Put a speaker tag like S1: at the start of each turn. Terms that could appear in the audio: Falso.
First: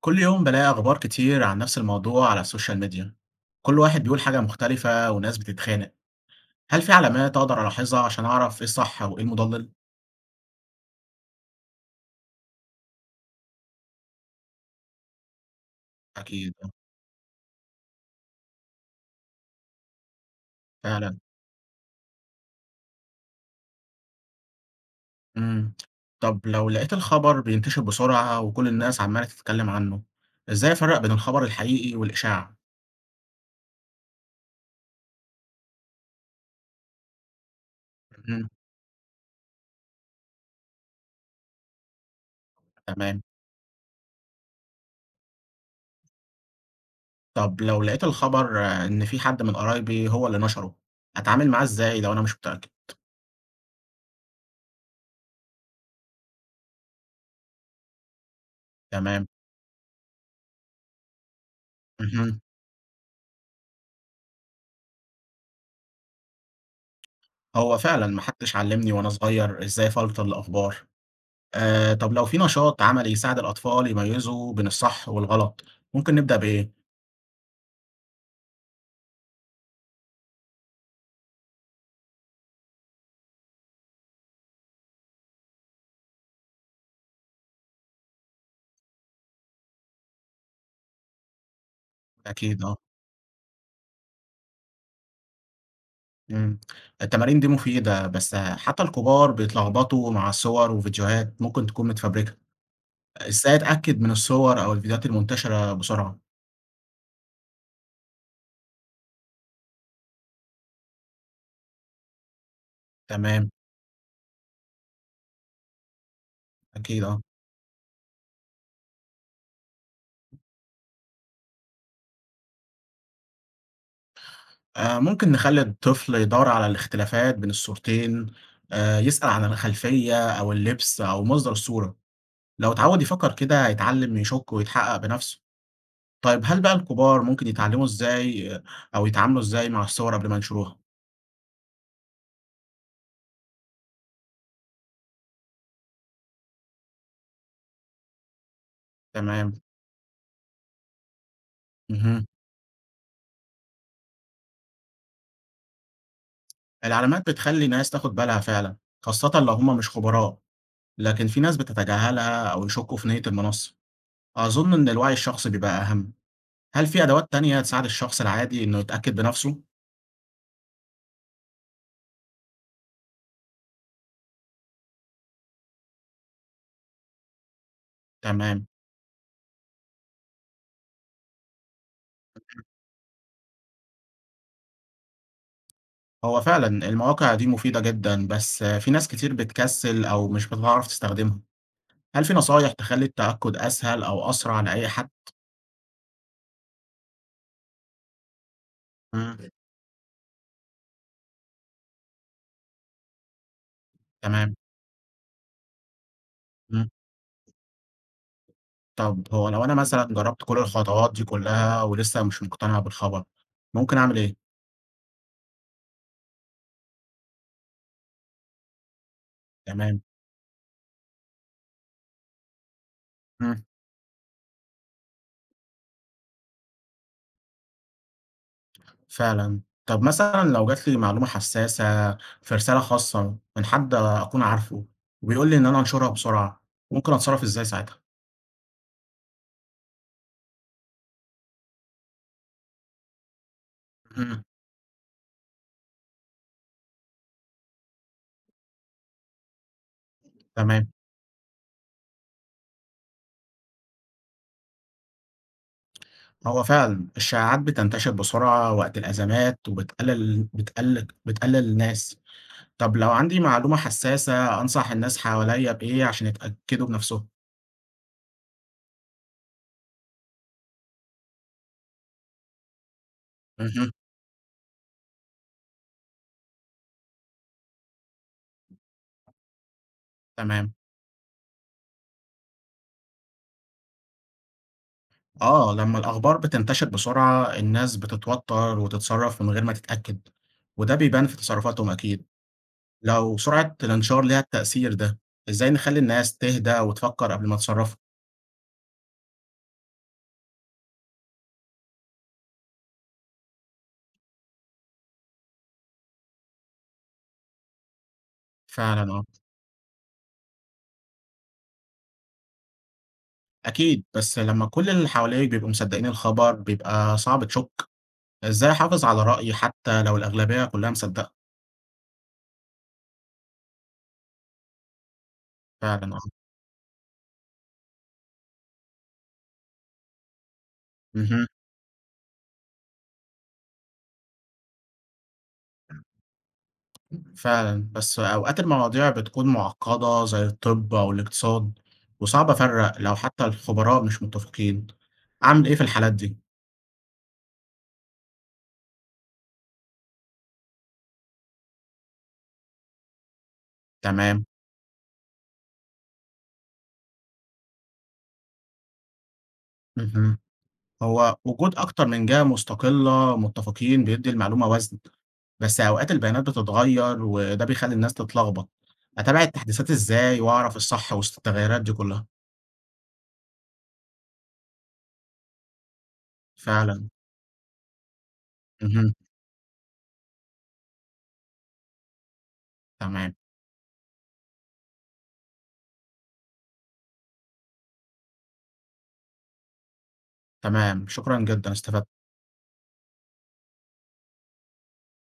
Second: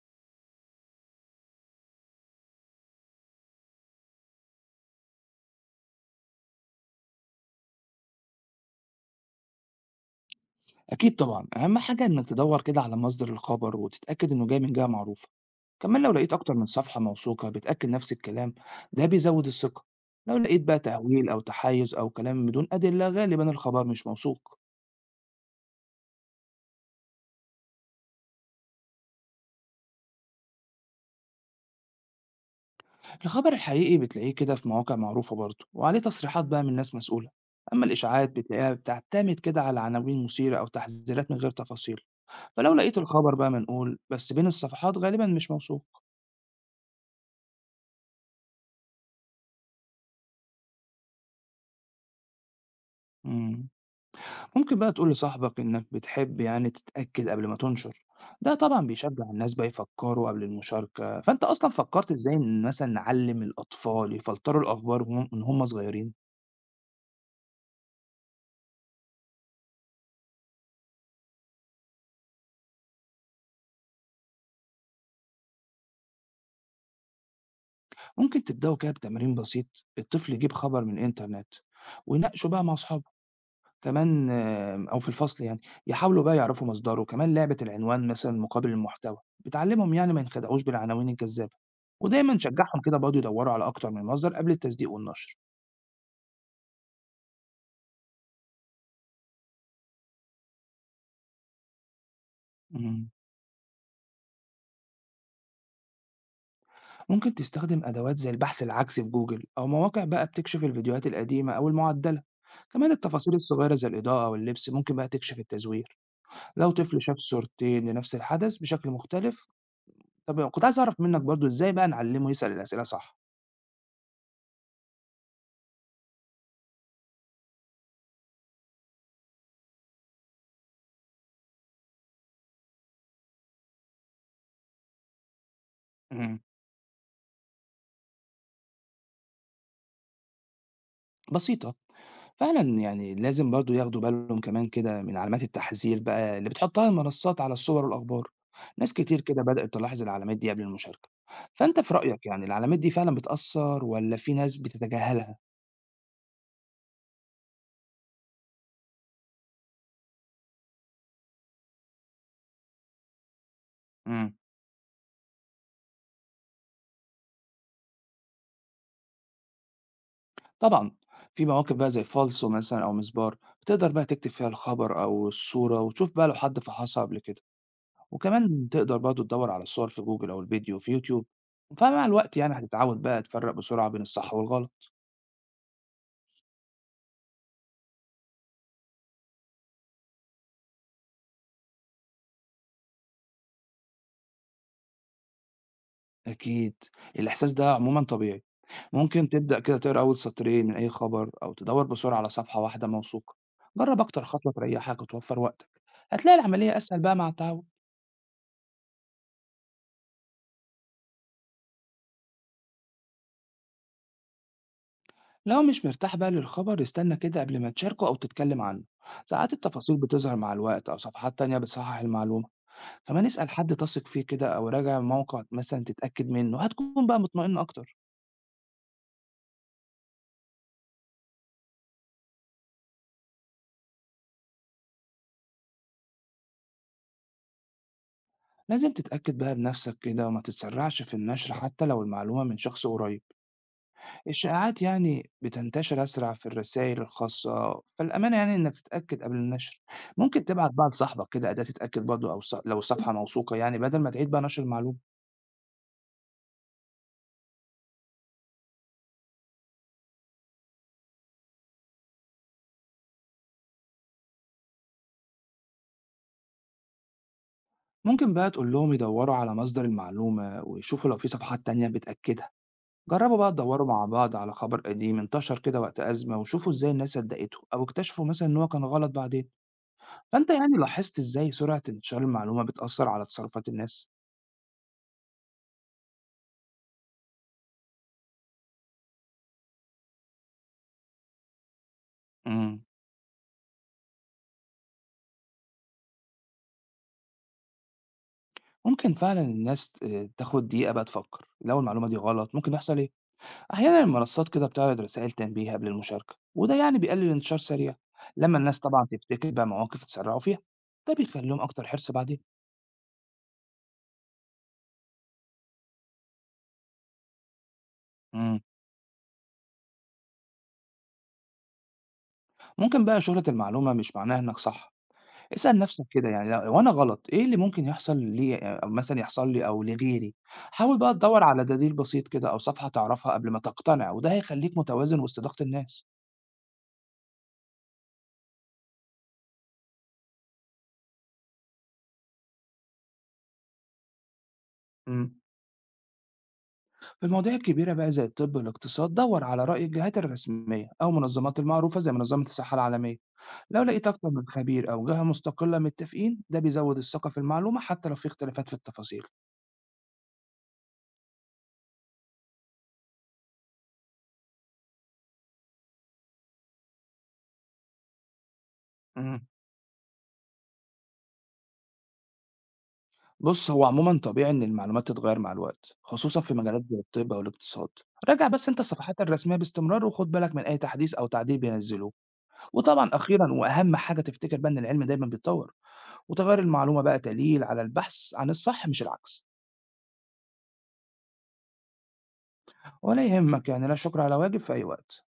S1: كل يوم بلاقي أخبار كتير عن نفس الموضوع على السوشيال ميديا. كل واحد بيقول حاجة مختلفة وناس بتتخانق. هل في علامات أقدر ألاحظها عشان أعرف إيه الصح وإيه المضلل؟
S2: أكيد طبعًا، أهم حاجة إنك تدوّر كده على مصدر الخبر وتتأكد إنه جاي من جهة معروفة، كمان لو لقيت أكتر
S1: أكيد
S2: من
S1: آه.
S2: صفحة موثوقة بتأكد نفس الكلام ده بيزود الثقة، لو لقيت بقى
S1: فعلا.
S2: تهويل أو تحيُّز أو كلام بدون أدلة غالبًا الخبر مش موثوق،
S1: مم. طب لو لقيت الخبر بينتشر بسرعة وكل الناس عمالة تتكلم عنه، إزاي أفرق بين الخبر الحقيقي والإشاعة؟
S2: الخبر الحقيقي بتلاقيه كده في مواقع معروفة برضه وعليه تصريحات بقى من ناس مسؤولة، أما الإشاعات
S1: مم.
S2: بتلاقيها بتعتمد كده على عناوين مثيرة أو تحذيرات من غير تفاصيل، فلو لقيت
S1: تمام.
S2: الخبر بقى منقول بس بين الصفحات غالبًا مش موثوق.
S1: طب لو لقيت الخبر إن في حد من قرايبي هو اللي نشره، هتعامل معاه إزاي لو أنا مش متأكد؟
S2: إمم. ممكن بقى تقول لصاحبك إنك بتحب يعني تتأكد قبل ما تنشر، ده طبعا بيشجع
S1: تمام.
S2: الناس بقى يفكروا قبل المشاركة. فأنت أصلا فكرت إزاي
S1: مهم.
S2: إن مثلا نعلم الأطفال يفلتروا الأخبار من هم صغيرين؟
S1: هو فعلا محدش علمني وأنا صغير إزاي فلتر الأخبار. طب لو في نشاط عملي يساعد الأطفال يميزوا بين الصح والغلط، ممكن نبدأ بإيه؟
S2: ممكن تبدأوا كده بتمرين بسيط، الطفل يجيب خبر من الإنترنت ويناقشه بقى مع أصحابه، كمان أو في الفصل يعني يحاولوا بقى يعرفوا مصدره. كمان لعبة العنوان مثلا مقابل المحتوى بتعلمهم يعني ما ينخدعوش بالعناوين الجذابة، ودايما
S1: أكيد أه.
S2: شجعهم كده برضه يدوروا على أكتر من مصدر قبل التصديق والنشر.
S1: مم. التمارين دي مفيدة بس حتى الكبار بيتلخبطوا مع صور وفيديوهات ممكن تكون متفبركة.
S2: مم.
S1: إزاي أتأكد من الصور أو الفيديوهات المنتشرة بسرعة؟
S2: ممكن تستخدم أدوات زي البحث العكسي في جوجل أو مواقع بقى بتكشف الفيديوهات القديمة أو المعدلة، كمان التفاصيل
S1: تمام.
S2: الصغيرة زي الإضاءة واللبس ممكن بقى تكشف التزوير لو طفل
S1: أكيد
S2: شاف
S1: أه.
S2: صورتين لنفس الحدث بشكل مختلف. طب كنت عايز أعرف منك برضو إزاي بقى نعلمه يسأل الأسئلة صح؟
S1: ممكن نخلي الطفل يدور على الاختلافات بين الصورتين، يسأل عن الخلفية أو اللبس أو مصدر الصورة، لو اتعود يفكر كده هيتعلم يشك ويتحقق بنفسه.
S2: مم.
S1: طيب هل بقى الكبار ممكن يتعلموا إزاي أو يتعاملوا إزاي مع الصور قبل ما ينشروها؟
S2: بسيطة، فعلا يعني لازم برضو ياخدوا بالهم كمان كده من علامات التحذير بقى اللي بتحطها المنصات على الصور والأخبار. ناس كتير كده
S1: تمام.
S2: بدأت تلاحظ العلامات دي قبل المشاركة. فأنت في
S1: اهم.
S2: رأيك يعني العلامات دي فعلا بتأثر ولا في ناس بتتجاهلها؟
S1: العلامات بتخلّي ناس تاخد بالها فعلًا، خاصةً لو هم مش خبراء، لكن في ناس بتتجاهلها أو يشكوا في نية المنصة.
S2: إمم.
S1: أظن إن الوعي الشخصي بيبقى أهم. هل في أدوات تانية تساعد الشخص العادي إنه يتأكد بنفسه؟
S2: طبعًا، في مواقف بقى زي Falso مثلًا أو مسبار، بتقدر بقى تكتب فيها الخبر أو الصورة وتشوف بقى لو حد فحصها قبل كده،
S1: تمام.
S2: وكمان تقدر برضه تدوّر على الصور في جوجل أو الفيديو في يوتيوب، فمع الوقت يعني هتتعود بقى تفرّق بسرعة بين الصح والغلط.
S1: هو فعلًا المواقع دي مفيدة جدًا، بس في ناس كتير بتكسل أو مش بتعرف تستخدمها. هل في نصايح تخلّي التأكد أسهل أو أسرع لأي حد؟
S2: أكيد، الإحساس ده عمومًا طبيعي، ممكن
S1: إمم.
S2: تبدأ كده تقرا أول سطرين من أي خبر أو تدوّر بسرعة على صفحة واحدة موثوقة، جرّب أكتر خطوة
S1: تمام.
S2: تريّحك وتوفّر وقتك، هتلاقي العملية
S1: إمم.
S2: أسهل بقى مع التعود.
S1: طب هو لو أنا مثلًا جرّبت كل الخطوات دي كلّها ولسه مش مقتنع بالخبر، ممكن أعمل إيه؟
S2: لو مش مرتاح بقى للخبر استنى كده قبل ما تشاركه أو تتكلم عنه، ساعات التفاصيل
S1: تمام.
S2: بتظهر مع الوقت أو صفحات تانية بتصحح المعلومة. كمان اسأل
S1: إمم.
S2: حد تثق فيه كده أو راجع موقع مثلا تتأكد منه، هتكون بقى مطمئن أكتر.
S1: فعلًا. طب مثلًا لو جات لي معلومة حساسة في رسالة خاصة من حد أكون عارفه وبيقول لي إن أنا أنشرها بسرعة، ممكن أتصرّف إزاي ساعتها؟
S2: لازم تتأكد بقى بنفسك كده وما تتسرعش في النشر حتى لو المعلومة من شخص قريب.
S1: إمم.
S2: الشائعات يعني بتنتشر أسرع في الرسائل الخاصة، فالأمانة يعني إنك تتأكد قبل النشر. ممكن تبعت بقى
S1: تمام.
S2: لصاحبك كده أداة تتأكد برضه أو لو صفحة موثوقة يعني بدل ما تعيد بقى نشر المعلومة.
S1: هو فعلًا الشائعات بتنتشر بسرعة وقت الأزمات وبتقلل بتقلل الناس. طب لو عندي معلومة حساسة أنصح الناس حواليّا بإيه عشان يتأكدوا بنفسهم؟
S2: ممكن بقى تقول لهم يدوروا على مصدر المعلومة ويشوفوا لو في صفحات تانية بتأكدها. جربوا بقى تدوروا
S1: اهم.
S2: مع بعض على خبر قديم انتشر كده وقت أزمة وشوفوا ازاي الناس صدقته أو اكتشفوا مثلا إن هو كان غلط بعدين. فأنت
S1: تمام.
S2: يعني لاحظت ازاي سرعة انتشار المعلومة بتأثر على تصرفات الناس؟
S1: لمّا الأخبار بتنتشر بسرعة، الناس بتتوتر وتتصرف من غير ما تتأكد، وده بيبان في تصرفاتهم أكيد.
S2: مم.
S1: لو سرعة الانتشار ليها التأثير ده، إزاي نخلي الناس تهدى وتفكر قبل ما تتصرف؟
S2: ممكن فعلا الناس تاخد دقيقة بقى تفكر لو المعلومة دي غلط ممكن يحصل ايه؟ أحيانا المنصات كده بتعرض رسائل تنبيه قبل المشاركة، وده يعني بيقلل انتشار سريع لما الناس طبعا
S1: فعلًا آه.
S2: تفتكر بقى مواقف تسرعوا فيها، ده بيخليهم أكتر حرص بعدين.
S1: أكيد، بس لمّا كل اللي حواليك بيبقوا مصدقين الخبر، بيبقى صعب تشك.
S2: مم.
S1: إزاي أحافظ على رأيي حتى لو الأغلبية كلها مصدقة؟
S2: ممكن بقى شهرة المعلومة مش معناها إنك صح، اسأل نفسك
S1: فعلًا آه.
S2: كده يعني لو أنا غلط إيه اللي ممكن يحصل لي أو مثلًا يحصل لي أو لغيري، حاول بقى تدوّر
S1: اهم.
S2: على دليل بسيط كده أو صفحة تعرفها قبل ما تقتنع، وده هيخليك متوازن وسط ضغط الناس.
S1: فعلا بس أوقات المواضيع بتكون معقدة زي الطب أو الاقتصاد، وصعب أفرق لو حتى الخبراء مش متفقين.
S2: امم
S1: أعمل إيه في الحالات دي؟
S2: في المواضيع الكبيرة بقى زي الطب والاقتصاد دور على رأي الجهات الرسمية أو منظمات المعروفة زي منظمة الصحة العالمية، لو لقيت أكتر
S1: تمام.
S2: من خبير أو جهة مستقلة متفقين ده بيزود الثقة في المعلومة حتى لو في اختلافات في التفاصيل.
S1: مهم. هو وجود أكتر من جهة مستقلة متفقين بيدي المعلومة وزن، بس أوقات البيانات بتتغير وده بيخلي الناس تتلخبط. أتابع
S2: امم
S1: التحديثات إزاي وأعرف الصح وسط التغيرات دي كلها؟
S2: بُص، هو عمومًا طبيعي إن المعلومات تتغيّر مع الوقت، خصوصًا في مجالات زي
S1: فعلا.
S2: الطِب أو الاقتصاد. راجع بس أنت
S1: مهم.
S2: الصفحات الرسمية باستمرار وخُد بالك من أي تحديث أو تعديل بينزّلوه. وطبعًا
S1: تمام.
S2: أخيرًا وأهم حاجة تفتكر بقى إن العلم دايمًا بيتطوّر، وتغيّر المعلومة بقى دليل على البحث عن الصح مش العكس.
S1: تمام، شكرا جدا استفدت.
S2: ولا يهمك يعني، لا شكر على واجب، في أي وقت.